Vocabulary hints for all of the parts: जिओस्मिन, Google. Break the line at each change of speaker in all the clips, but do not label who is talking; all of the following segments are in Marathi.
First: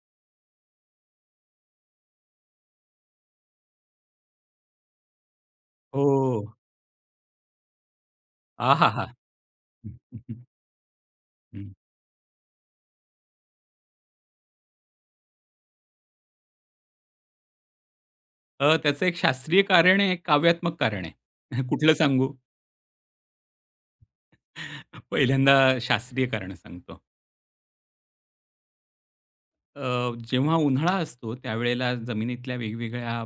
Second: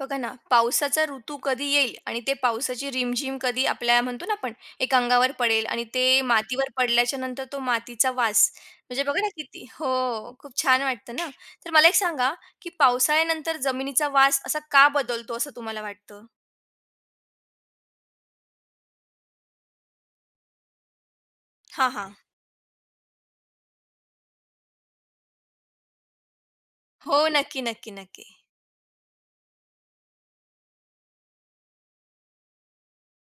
बघा ना, पावसाचा ऋतू कधी येईल आणि ते पावसाची रिमझिम कधी आपल्या म्हणतो ना आपण, एक अंगावर पडेल आणि
हो.
ते मातीवर पडल्याच्या नंतर तो मातीचा वास, म्हणजे
आहाहा!
बघा ना किती हो, खूप छान वाटतं ना. तर मला एक सांगा, की पावसाळ्यानंतर जमिनीचा वास असा का बदलतो असं तुम्हाला वाटतं?
त्याचं एक शास्त्रीय कारण आहे, एक काव्यात्मक कारण आहे.
हां,
कुठलं
हां.
सांगू? पहिल्यांदा शास्त्रीय कारण सांगतो.
हो, नक्की, नक्की, नक्की.
जेव्हा उन्हाळा असतो त्यावेळेला जमिनीतल्या वेगवेगळ्या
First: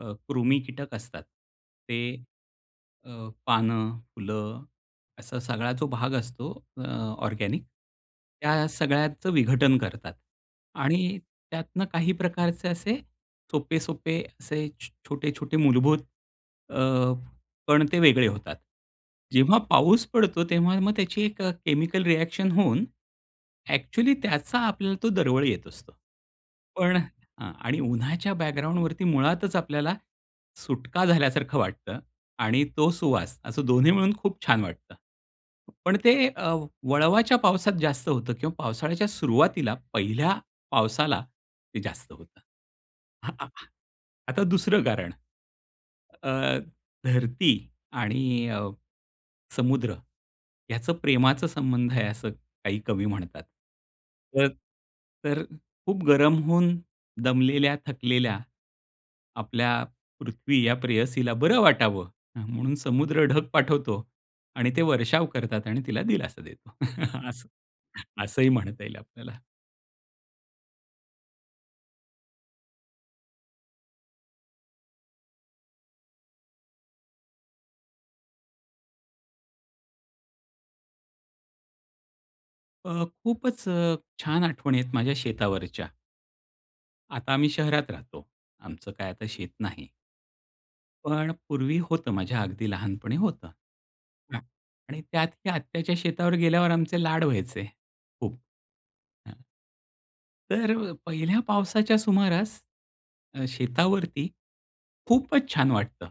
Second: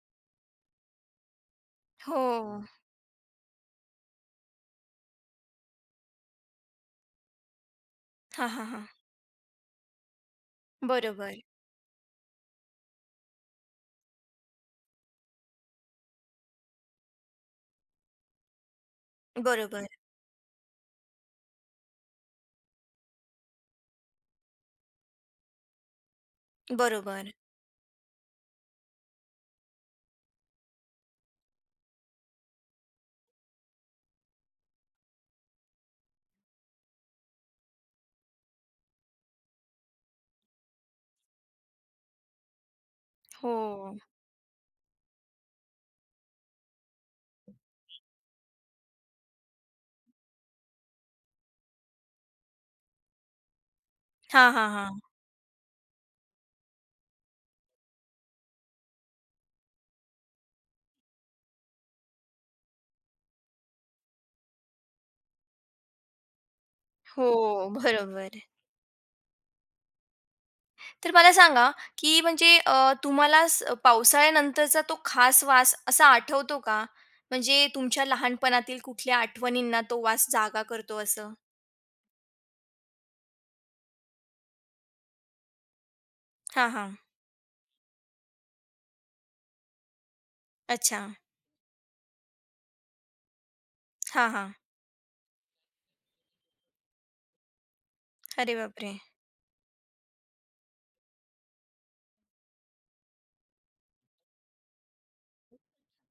कृमी कीटक असतात. ते
हो.
पानं, फुलं असा सगळा जो भाग असतो ऑर्गॅनिक
हां,
त्या
हां, हां.
सगळ्याचं विघटन करतात आणि
बरोबर,
त्यातनं काही प्रकारचे असे सोपे-सोपे असे छोटे-छोटे मूलभूत पण ते वेगळे होतात. जेव्हा
बरोबर,
पाऊस पडतो तेव्हा मग त्याची एक केमिकल रिएक्शन होऊन ॲक्चुअली त्याचा आपल्याला तो दरवळ येत असतो. पण
बरोबर.
हां, आणि उन्हाच्या बॅकग्राऊंडवरती मुळातच आपल्याला सुटका झाल्यासारखं वाटतं आणि तो सुवास असं दोन्ही मिळून खूप छान वाटतं. पण ते वळवाच्या पावसात जास्त होतं किंवा पावसाळ्याच्या सुरुवातीला पहिल्या पावसाला ते जास्त होतं. आ- आ-
हो.
आता दुसरं कारण. धरती आणि समुद्र याचं प्रेमाचा संबंध आहे असं काही कवी म्हणतात. तर
हां, हां, हां.
तर खूप गरम होऊन दमलेल्या, थकलेल्या आपल्या पृथ्वी या प्रेयसीला बरं वाटावं म्हणून समुद्र ढग पाठवतो आणि ते वर्षाव करतात आणि तिला दिलासा देतो.
हो,
असं
बरोबर.
असंही म्हणता येईल आपल्याला.
तर मला सांगा, की म्हणजे तुम्हाला पावसाळ्यानंतरचा तो खास वास असा आठवतो का? म्हणजे तुमच्या लहानपणातील कुठल्या आठवणींना तो वास जागा करतो असं?
खूपच छान आठवणी आहेत माझ्या शेतावरच्या.
हां, हां.
आता आम्ही शहरात राहतो. आमचं काय आता शेत नाही.
अच्छा.
पण पूर्वी होतं, माझ्या अगदी लहानपणी होतं.
हां,
हां.
हां.
आणि त्यात ही आत्याच्या शेतावर गेल्यावर आमचे लाड व्हायचे खूप.
अरे बापरे!
हां. तर पहिल्या पावसाच्या सुमारास शेतावरती खूपच छान वाटतं.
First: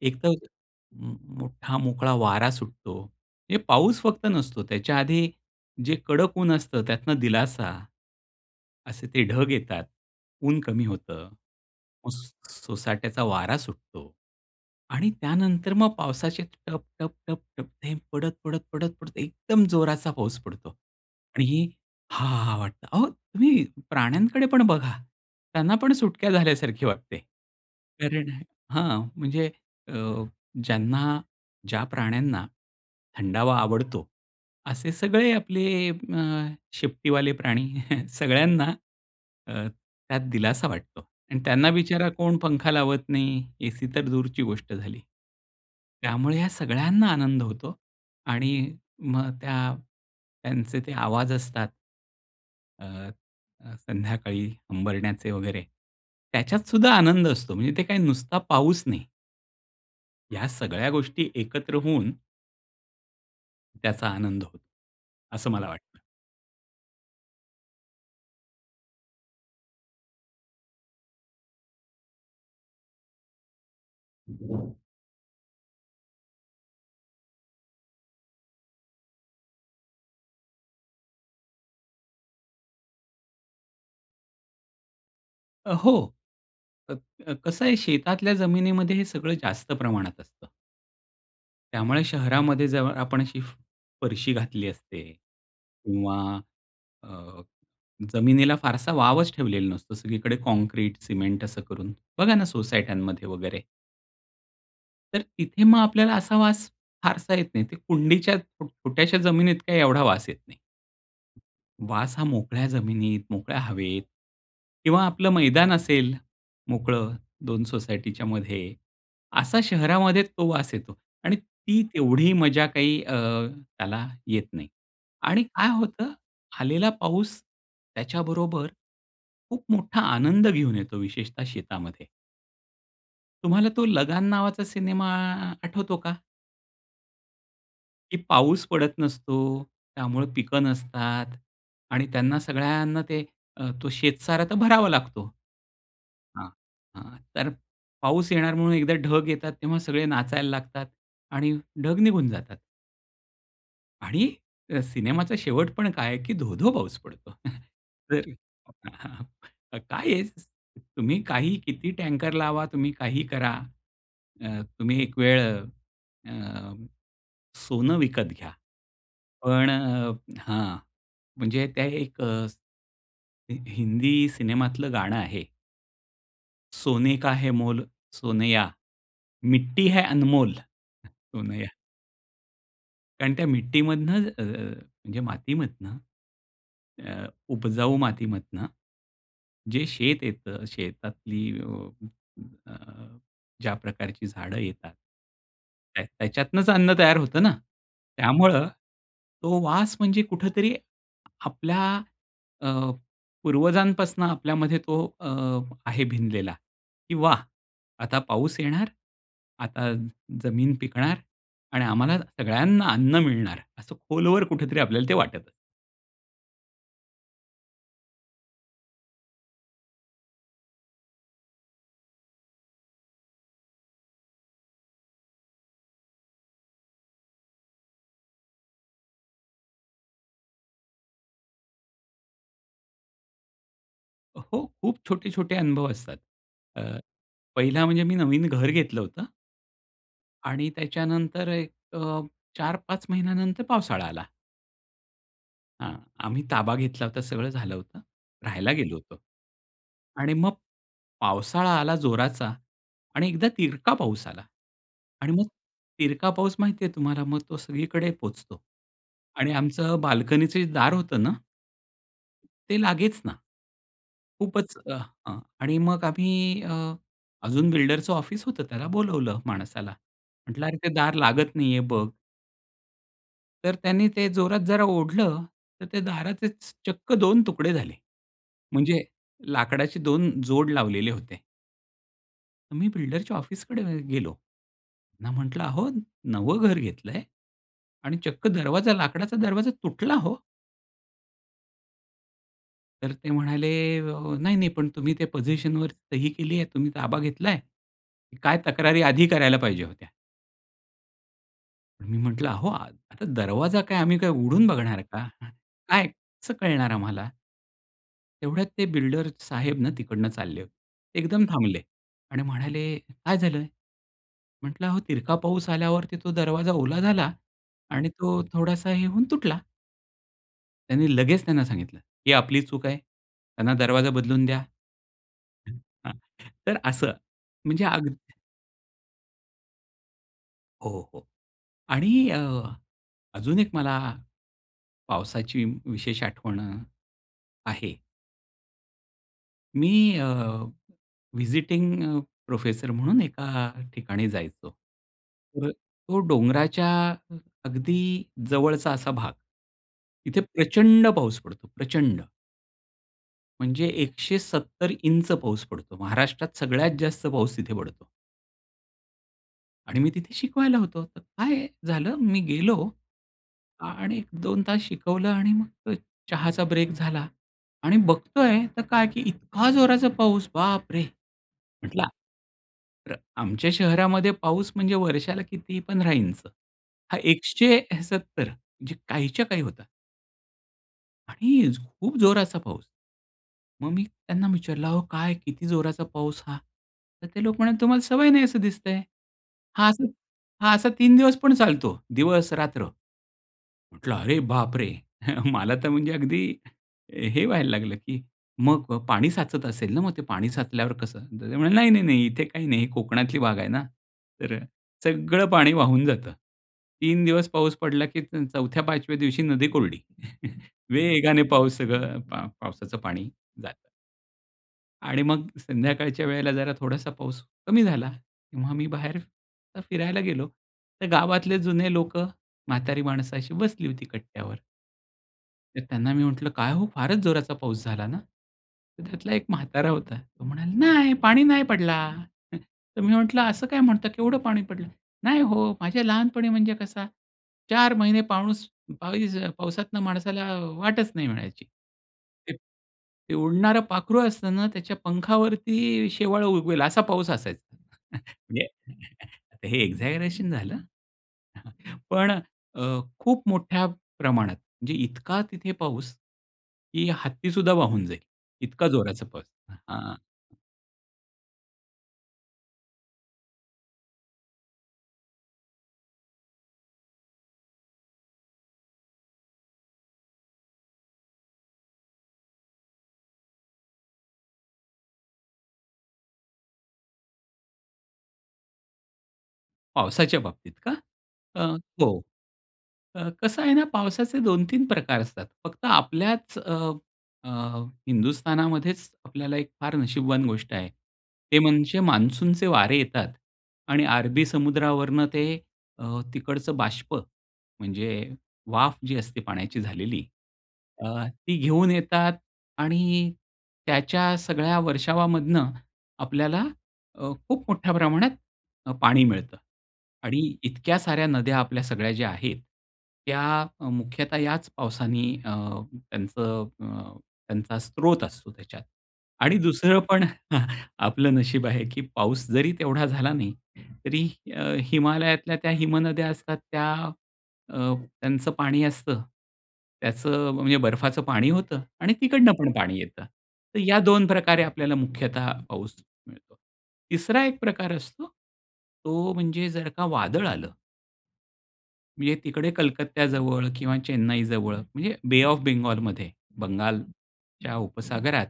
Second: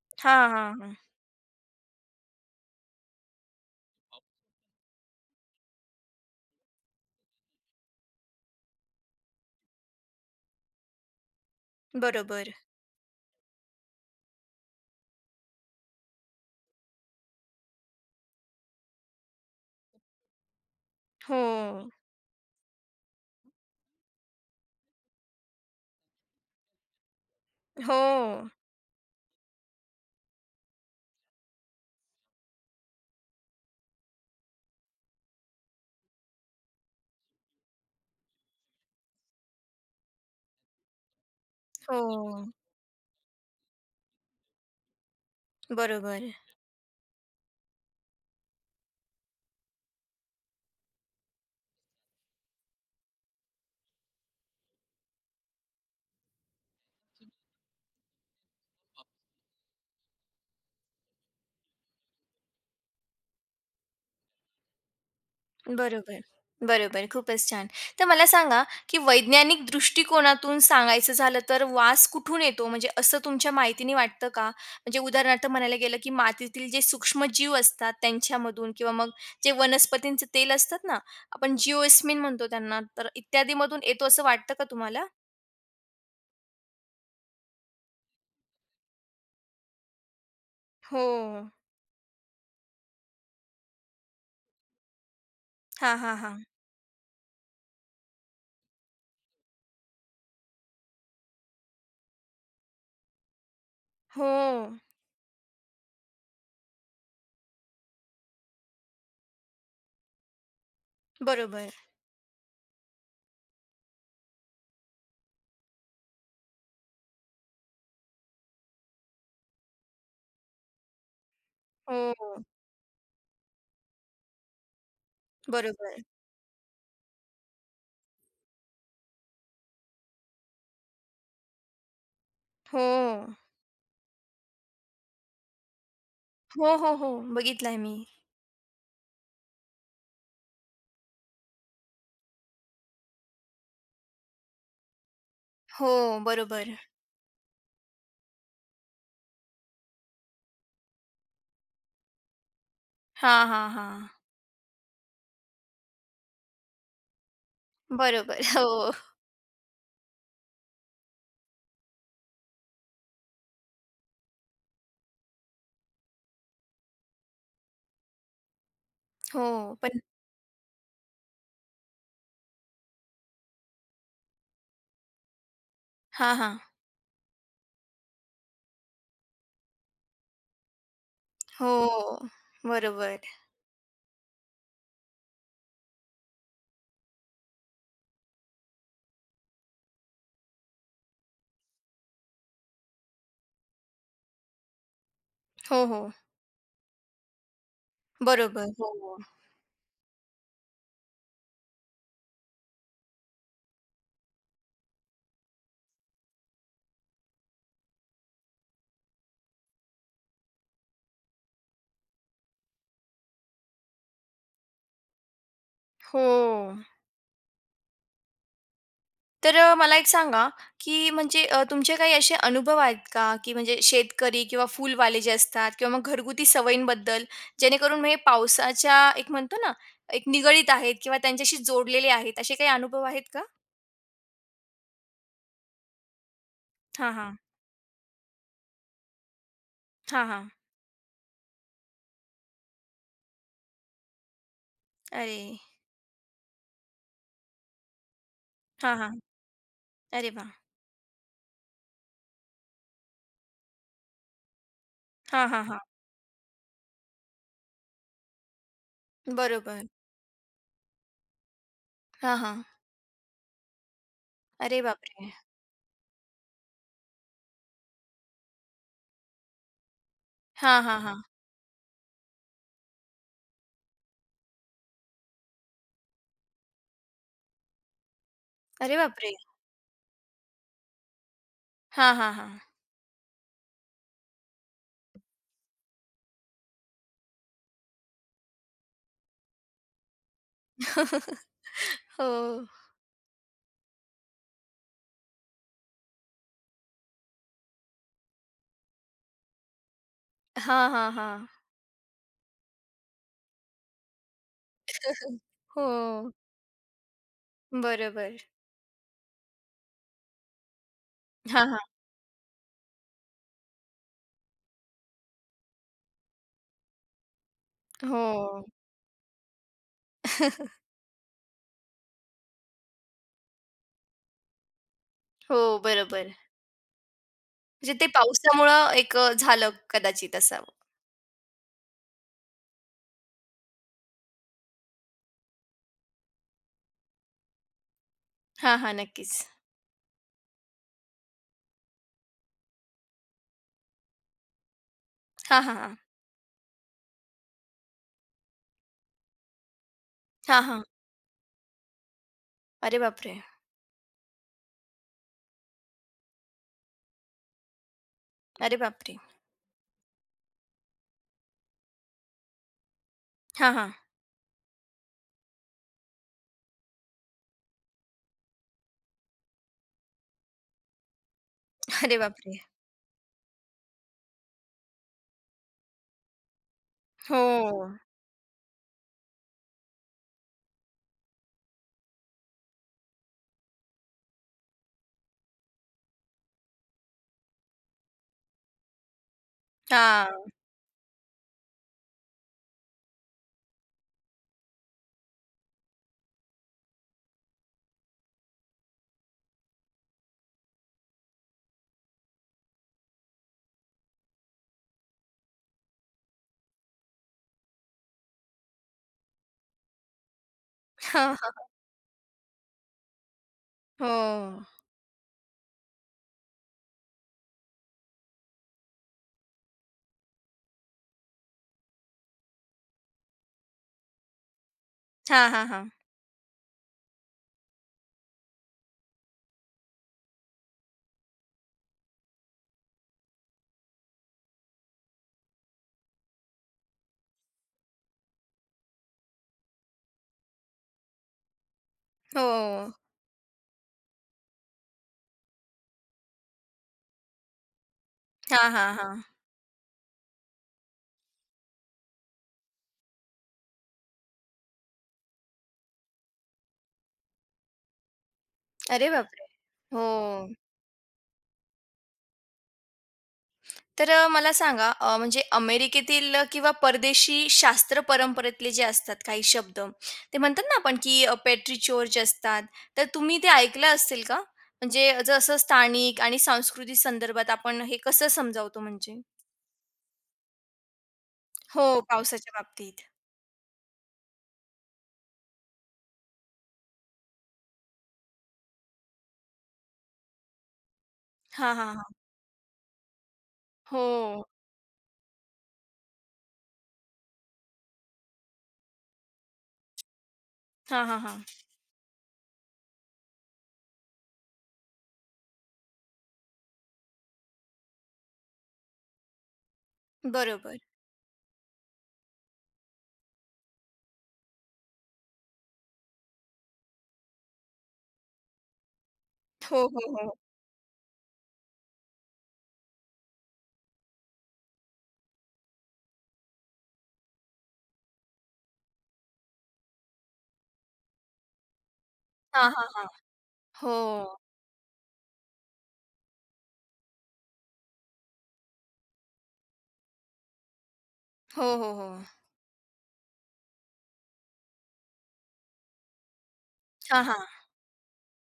एक तर
हां, हां, हां.
म मोठा मोकळा वारा सुटतो. म्हणजे पाऊस फक्त नसतो, त्याच्या आधी जे कडक ऊन असतं त्यातनं दिलासा. असे ते ढग येतात. ऊन कमी होतं. मग
बरोबर.
सोसाट्याचा वारा सुटतो आणि त्यानंतर मग पावसाचे टप, टप, टप, टप थेंब पडत, पडत, पडत, पडत एकदम जोराचा पाऊस पडतो आणि
हो.
ही "हां" वाटतं. अहो, तुम्ही प्राण्यांकडे पण बघा. त्यांना पण सुटक्या झाल्यासारखी वाटते.
हो.
कारण म्हणजे अ, ज्यांना ज्या प्राण्यांना थंडावा आवडतो असे सगळे आपले शेपटीवाले प्राणी सगळ्यांना त्यात दिलासा वाटतो आणि त्यांना बिचारा कोण
हो.
पंखा लावत नाही, एसी तर दूरची गोष्ट झाली.
बरोबर.
त्यामुळे ह्या सगळ्यांना आनंद होतो आणि मग त्यांचे ते आवाज असतात. अ, अ, संध्याकाळी हंबरण्याचे वगैरे, त्याच्यात सुद्धा आनंद असतो. म्हणजे ते काही नुसता पाऊस नाही. ह्या सगळ्या गोष्टी एकत्र होऊन त्याचा आनंद होतो, असं मला वाटतं.
बरोबर. बरोबर. खूपच छान. तर मला सांगा, की वैज्ञानिक दृष्टिकोनातून सांगायचं झालं तर वास कुठून येतो? म्हणजे असं तुमच्या माहितीने वाटतं का? म्हणजे उदाहरणार्थ म्हणायला गेलं, की मातीतील जे सूक्ष्मजीव असतात त्यांच्यामधून किंवा मग जे वनस्पतींचं तेल असतात ना, आपण जिओस्मिन म्हणतो त्यांना, तर इत्यादीमधून येतो असं वाटतं का तुम्हाला?
हो. अ, अ, कसं आहे शेतातल्या जमिनीमध्ये हे सगळं जास्त प्रमाणात असतं.
हो.
त्यामुळे शहरामध्ये जेव्हा आपण अशी फरशी घातली असते
हां,
किंवा
हां, हां.
अ, जमिनीला फारसा वावच ठेवलेला नसतो. सगळीकडे काँक्रीट, सिमेंट असं करून. बघा ना सोसायट्यांमध्ये वगैरे.
हो.
तर तिथे मग आपल्याला असा वास फारसा येत नाही. ते कुंडीच्या छोट्याशा जमिनीत काही एवढा वास येत नाही.
बरोबर.
वास हा मोकळ्या जमिनीत, मोकळ्या हवेत किंवा आपलं मैदान असेल मोकळं 2 सोसायटीच्या मध्ये, असा शहरामध्ये तो वास येतो आणि ती
हो.
तेवढी मजा काही त्याला येत नाही. आणि काय
बरोबर.
होतं, आलेला पाऊस त्याच्याबरोबर खूप मोठा आनंद घेऊन येतो विशेषतः शेतामध्ये.
हो.
तुम्हाला तो लगान नावाचा सिनेमा आठवतो का?
हो, हो, हो. बघितलाय मी.
की पाऊस पडत नसतो, त्यामुळं पिकं नसतात आणि त्यांना सगळ्यांना ते तो शेतसारा तर भरावा लागतो.
हो.
हां,
बरोबर.
हां. तर पाऊस येणार म्हणून एकदा ढग येतात, तेव्हा सगळे नाचायला लागतात आणि ढग निघून जातात.
हां, हां, हां.
आणि सिनेमाचा शेवट पण काय आहे, की धो-धो पाऊस पडतो. तर अरे!
बरोबर. हो,
हां, हां. काय आहे, तुम्ही काही किती टँकर लावा, तुम्ही काही करा. तुम्ही एक वेळ अ, सोनं विकत घ्या. पण
हो. पण
हां, म्हणजे त्या एक हिंदी सिनेमातलं गाणं आहे.
हां, हां.
सोने का है मोल सोनया, मिट्टी है अनमोल सोनया.
हो. बरोबर.
कारण त्या मिट्टीमधनं म्हणजे मातीमधनं अ, उपजाऊ मातीमधनं जे शेत येतं, शेतातली अ, अ, ज्या प्रकारची झाडं येतात,
हो, हो.
त्याच्यातनंच अन्न तयार होतं ना. त्यामुळं
बरोबर. हो.
तो वास म्हणजे कुठेतरी आपल्या अ, पूर्वजांपासनं आपल्यामध्ये तो आहे भिनलेला, की वाह! आता पाऊस येणार, आता जमीन पिकणार. आणि आम्हाला सगळ्यांना अन्न मिळणार, असं खोलवर कुठेतरी आपल्याला ते वाटत असतं.
हो. तर मला एक सांगा, की म्हणजे तुमचे काही असे अनुभव आहेत का, की म्हणजे शेतकरी किंवा फुलवाले जे असतात किंवा मग घरगुती सवयींबद्दल, जेणेकरून म्हणजे पावसाच्या एक म्हणतो ना, एक निगडीत आहेत किंवा त्यांच्याशी जोडलेले आहेत, असे काही अनुभव आहेत का?
हो, खूप छोटे-छोटे अनुभव असतात. अ,
हां, हां.
पहिला म्हणजे मी नवीन घर घेतलं होतं.
हां, हां.
आणि त्याच्यानंतर एक 4-5 महिन्यानंतर पावसाळा आला.
अरे!
हां, आम्ही ताबा घेतला होता, सगळं झालं होतं. राहायला गेलो
हां, हां.
होतो.
अरे
आणि
वाह!
मग पावसाळा आला जोराचा आणि एकदा तिरका पाऊस आला. आणि मग
हां, हां, हां.
तिरका पाऊस माहिती आहे तुम्हाला, मग तो सगळीकडे पोचतो. आणि
बरोबर.
आमचं बाल्कनीचं जे दार होतं ना
हां, हां.
ते लागेच ना. खूपच
अरे बापरे!
हां. आणि मग आम्ही अजून बिल्डरचं ऑफिस होतं, त्याला बोलवलं माणसाला. म्हटलं, "अरे,
हां,
ते
हां,
दार
हां.
लागत नाहीये बघ." तर त्याने ते जोरात जरा ओढलं, तर ते दाराचेच चक्क दोन तुकडे झाले.
अरे
म्हणजे
बापरे!
लाकडाचे दोन जोड लावलेले होते.
हां, हां, हां.
तर मी बिल्डरच्या ऑफिसकडे गेलो. त्यांना म्हटलं, "अहो, नवं घर घेतलंय आणि चक्क दरवाजा लाकडाचा दरवाजा तुटला हो."
हो.
तर ते म्हणाले, नाही, नाही, पण तुम्ही ते पोझिशनवर सही केली आहे, तुम्ही ताबा घेतलाय. काय तक्रारी आधी करायला पाहिजे होत्या."
हां, हां, हां.
पण मी म्हटलं, "अहो, आता दरवाजा काय आम्ही काय उघडून बघणार का?
हो,
काय कसं कळणार आम्हाला?"
बरोबर.
तेवढ्यात ते बिल्डर साहेब ना तिकडनं चालले होते. ते एकदम
हां,
थांबले
हां.
आणि म्हणाले, "काय झालं?" म्हटलं, "अहो तिरका पाऊस आल्यावरती तो दरवाजा ओला झाला आणि
हो,
तो थोडासा हे होऊन तुटला." त्यांनी लगेच त्यांना सांगितलं, "ही आपली चूक आहे. त्यांना दरवाजा बदलून द्या."
हो,
हां,
बरोबर.
तर असं म्हणजे
म्हणजे ते
अगदी
पावसामुळं एक झालं कदाचित असावं.
हो, हो. आणि अजून एक मला पावसाची विशेष आठवण आहे.
हां, हां, नक्कीच.
मी अ, व्हिजिटिंग प्रोफेसर म्हणून एका ठिकाणी जायचो.
हां,
तर
हां, हां.
तो डोंगराच्या अगदी जवळचा असा भाग. तिथे
हां, हां.
प्रचंड पाऊस पडतो, प्रचंड.
अरे बापरे!
म्हणजे 170 इंच पाऊस पडतो. महाराष्ट्रात सगळ्यात जास्त पाऊस तिथे पडतो
अरे बापरे!
आणि मी तिथे शिकवायला होतो. तर काय झालं, मी गेलो
हां, हां.
आणि 1-2 तास शिकवलं आणि मग चहाचा ब्रेक झाला आणि बघतोय तर काय, की इतका जोराचा पाऊस, बापरे! म्हटलं
अरे बापरे!
तर आमच्या शहरामध्ये पाऊस म्हणजे वर्षाला किती पण राहीनचं. हा
हो.
170 म्हणजे काहीच्या काही होता आणि खूप जोराचा पाऊस. मग मी त्यांना विचारलं, "अहो काय किती जोराचा पाऊस हा?" तर ते लोक म्हणाले, "तुम्हाला सवय नाही असं दिसतंय. हा असा
हां.
हा असा 3 दिवस पण चालतो, दिवस-रात्र." म्हटलं, "अरे बापरे!" मला तर म्हणजे अगदी हे व्हायला लागलं, की "मग पाणी साचत असेल ना, मग ते पाणी साचल्यावर कसं?" तर ते म्हणाले, "नाही, नाही, नाही, इथे काही नाही. ही कोकणातली बाग आहे ना, तर सगळं पाणी वाहून जातं." 3 दिवस पाऊस पडला, की चौथ्या 5व्या दिवशी नदी कोरडी.
हां,
वेगाने
हां.
पाऊस सगळं पावसाचं पाणी जातं.
हो.
आणि मग संध्याकाळच्या वेळेला जरा थोडासा पाऊस कमी झाला, तेव्हा मी बाहेर असं फिरायला गेलो. तर गावातले जुने लोक म्हातारी माणसं अशी बसली होती कट्ट्यावर.
हां, हां,
तर
हां.
त्यांना मी म्हटलं, "काय हो फारच जोराचा पाऊस झाला ना?" तर त्यातला एक म्हातारा होता. तो म्हणाला, "नाही, पाणी नाही पडला." तर मी म्हटलं, "असं काय म्हणता? केवढं पाणी पडलं?" नाही हो, माझ्या लहानपणी म्हणजे कसा 4 महिने पाऊस पावसातनं माणसाला वाटच नाही मिळायची. ते
हो.
ते उडणारं पाखरू असतं ना, त्याच्या पंखावरती शेवाळं उगवेल असा पाऊस असायचा. म्हणजे
हां, हां, हां.
आता हे एक्झॅजरेशन झालं. पण खूप मोठ्या प्रमाणात म्हणजे इतका तिथे पाऊस, की हत्तीसुद्धा वाहून जाईल. इतका
अरे
जोराचा पाऊस.
बापरे! हो.
हां.
तर मला सांगा म्हणजे अमेरिकेतील किंवा परदेशी शास्त्र परंपरेतले जे असतात काही शब्द ते म्हणतात ना आपण की पेट्री चोर जे असतात तर तुम्ही ते ऐकलं असतील का? म्हणजे जसं स्थानिक आणि सांस्कृतिक संदर्भात आपण हे कसं समजावतो म्हणजे?
पावसाच्या बाबतीत का? अ,
हो,
हो.
पावसाच्या बाबतीत.
कसं आहे ना, पावसाचे 2 तीन प्रकार असतात. फक्त आपल्याच अ, अ, हिंदुस्थानामध्येच आपल्याला एक फार नशीबवान गोष्ट आहे. ते
हां, हां,
म्हणजे
हां.
मान्सूनचे वारे येतात आणि
हो.
अरबी समुद्रावरनं ते तिकडचं बाष्प म्हणजे वाफ जी असते पाण्याची झालेली
हां, हां, हां.
ती घेऊन येतात आणि त्याच्या सगळ्या वर्षावामधनं आपल्याला खूप मोठ्या प्रमाणात पाणी मिळतं आणि
बरोबर.
इतक्या साऱ्या नद्या आपल्या सगळ्या ज्या आहेत, त्या मुख्यतः याच पावसाने त्यांचं अ, त्यांचा स्रोत असतो त्याच्यात. आणि
हो,
दुसरं
हो,
पण
हो.
आपलं नशीब आहे, की पाऊस जरी तेवढा झाला नाही, तरी अ, हिमालयातल्या त्या हिमनद्या असतात त्या अ, त्यांचं पाणी असतं. त्याचं म्हणजे बर्फाचं पाणी होतं आणि तिकडनं
हां,
पण
हां,
पाणी
हां.
येतं. तर
हो.
या 2 प्रकारे आपल्याला मुख्यतः पाऊस मिळतो. तिसरा एक प्रकार असतो, तो म्हणजे जर का वादळ आलं,
हो, हो, हो.
म्हणजे तिकडे कलकत्त्याजवळ किंवा चेन्नईजवळ म्हणजे बे ऑफ बेंगॉलमध्ये,
हां, हां.
बंगालच्या उपसागरात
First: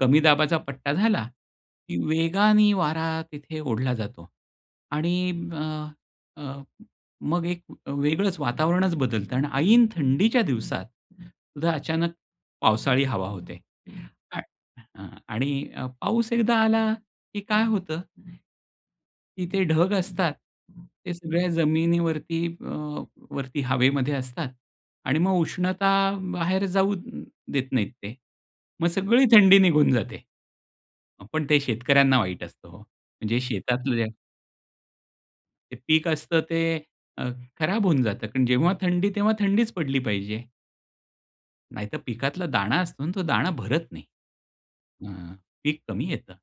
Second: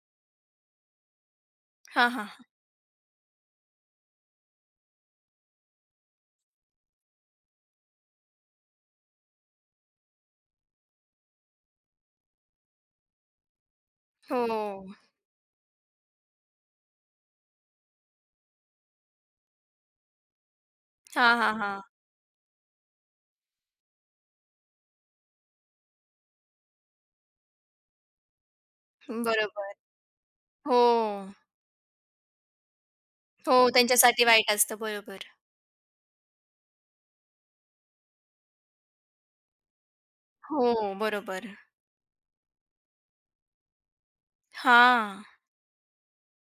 कमी दाबाचा पट्टा झाला, की
हां, हां.
वेगाने वारा तिथे ओढला जातो आणि अ, अ, मग एक वेगळंच वातावरणच बदलतं आणि ऐन थंडीच्या दिवसात सुद्धा अचानक पावसाळी हवा होते. आ
हो.
आणि पाऊस एकदा आला की काय होतं की ते ढग असतात, ते
हां,
सगळ्या
हां, हां.
जमिनीवरती वरती हवेमध्ये असतात आणि मग उष्णता बाहेर जाऊ देत नाहीत ते. मग सगळी थंडी
बरोबर.
निघून जाते.
हो.
पण ते शेतकऱ्यांना वाईट असतं हो. म्हणजे
हो,
शेतातलं जे
त्यांच्यासाठी वाईट असतं. बरोबर.
ते पीक असतं ते अ, खराब होऊन जातं कारण जेव्हा थंडी तेव्हा थंडीच पडली पाहिजे.
हो, बरोबर.
नाहीतर पिकातला दाणा असतो ना, तो दाणा भरत नाही.
हां.
हां, पीक कमी येतं.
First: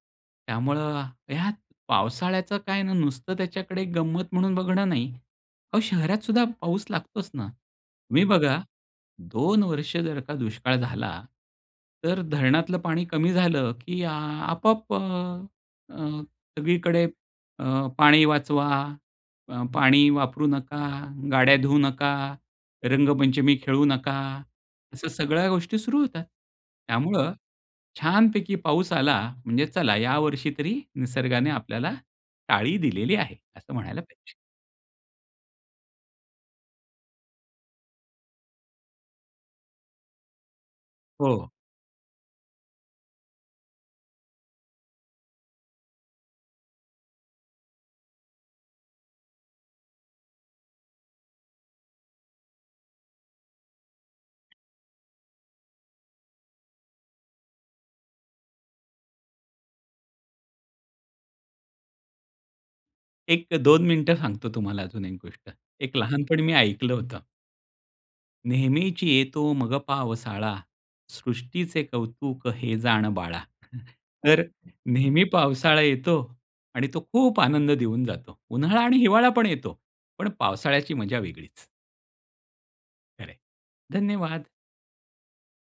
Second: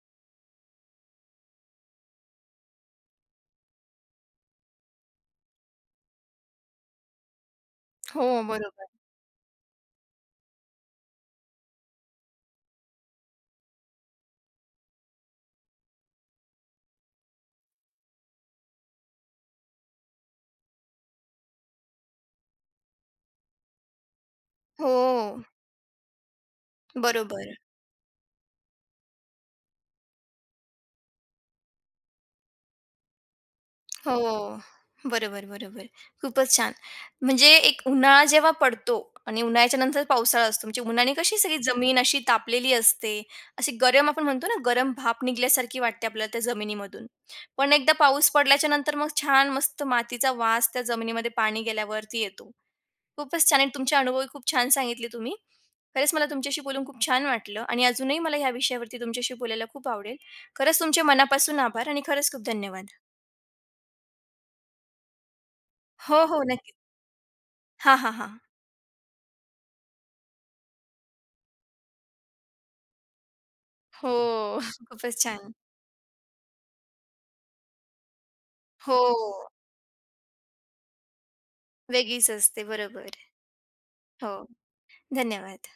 त्यामुळं ह्यात पावसाळ्याचं काय ना, नुसतं त्याच्याकडे गंमत म्हणून बघणं नाही. अहो, शहरात सुद्धा पाऊस लागतोच ना.
हो,
तुम्ही बघा
बरोबर.
2 वर्ष जर का दुष्काळ झाला, तर धरणातलं पाणी कमी झालं, की आपोआप अ, अ, सगळीकडे अ, पाणी वाचवा, पाणी वापरू नका, गाड्या धुवू नका, रंगपंचमी खेळू नका,
हो,
असं सगळ्या गोष्टी सुरू होतात. त्यामुळं
बरोबर.
छानपैकी पाऊस आला म्हणजे चला यावर्षी तरी निसर्गाने आपल्याला टाळी दिलेली आहे, असं म्हणायला पाहिजे.
हो, बरोबर, बरोबर. खूपच छान. म्हणजे एक उन्हाळा जेव्हा पडतो आणि उन्हाळ्याच्या नंतर पावसाळा असतो. म्हणजे उन्हाने कशी
हो.
सगळी जमीन अशी तापलेली असते. अशी गरम आपण म्हणतो ना, गरम भाप निघल्यासारखी वाटते आपल्याला त्या जमिनीमधून. पण एकदा पाऊस पडल्याच्या नंतर मग छान मस्त मातीचा वास त्या जमिनीमध्ये पाणी गेल्यावरती येतो. खूपच छान आणि तुमचे अनुभव खूप छान सांगितले तुम्ही. खरंच मला तुमच्याशी बोलून खूप छान वाटलं आणि अजूनही मला ह्या विषयावरती तुमच्याशी बोलायला खूप आवडेल. खरंच तुमचे मनापासून आभार आणि खरंच खूप धन्यवाद.
एक 2 मिनिटं सांगतो तुम्हाला अजून एक गोष्ट. एक
हो,
लहानपणी
हो.
मी
नक्की.
ऐकलं होतं.
हां, हां, हां.
नेहमीची येतो मग पावसाळा, सृष्टीचे कौतुक हे जाण बाळा.
हो.
तर
खूपच
नेहमी
छान.
पावसाळा येतो आणि तो खूप आनंद देऊन जातो. उन्हाळा आणि
हो.
हिवाळा पण येतो, पण पावसाळ्याची मजा वेगळीच.
वेगळीच असते. बरोबर.
खरं
हो.
धन्यवाद.
धन्यवाद.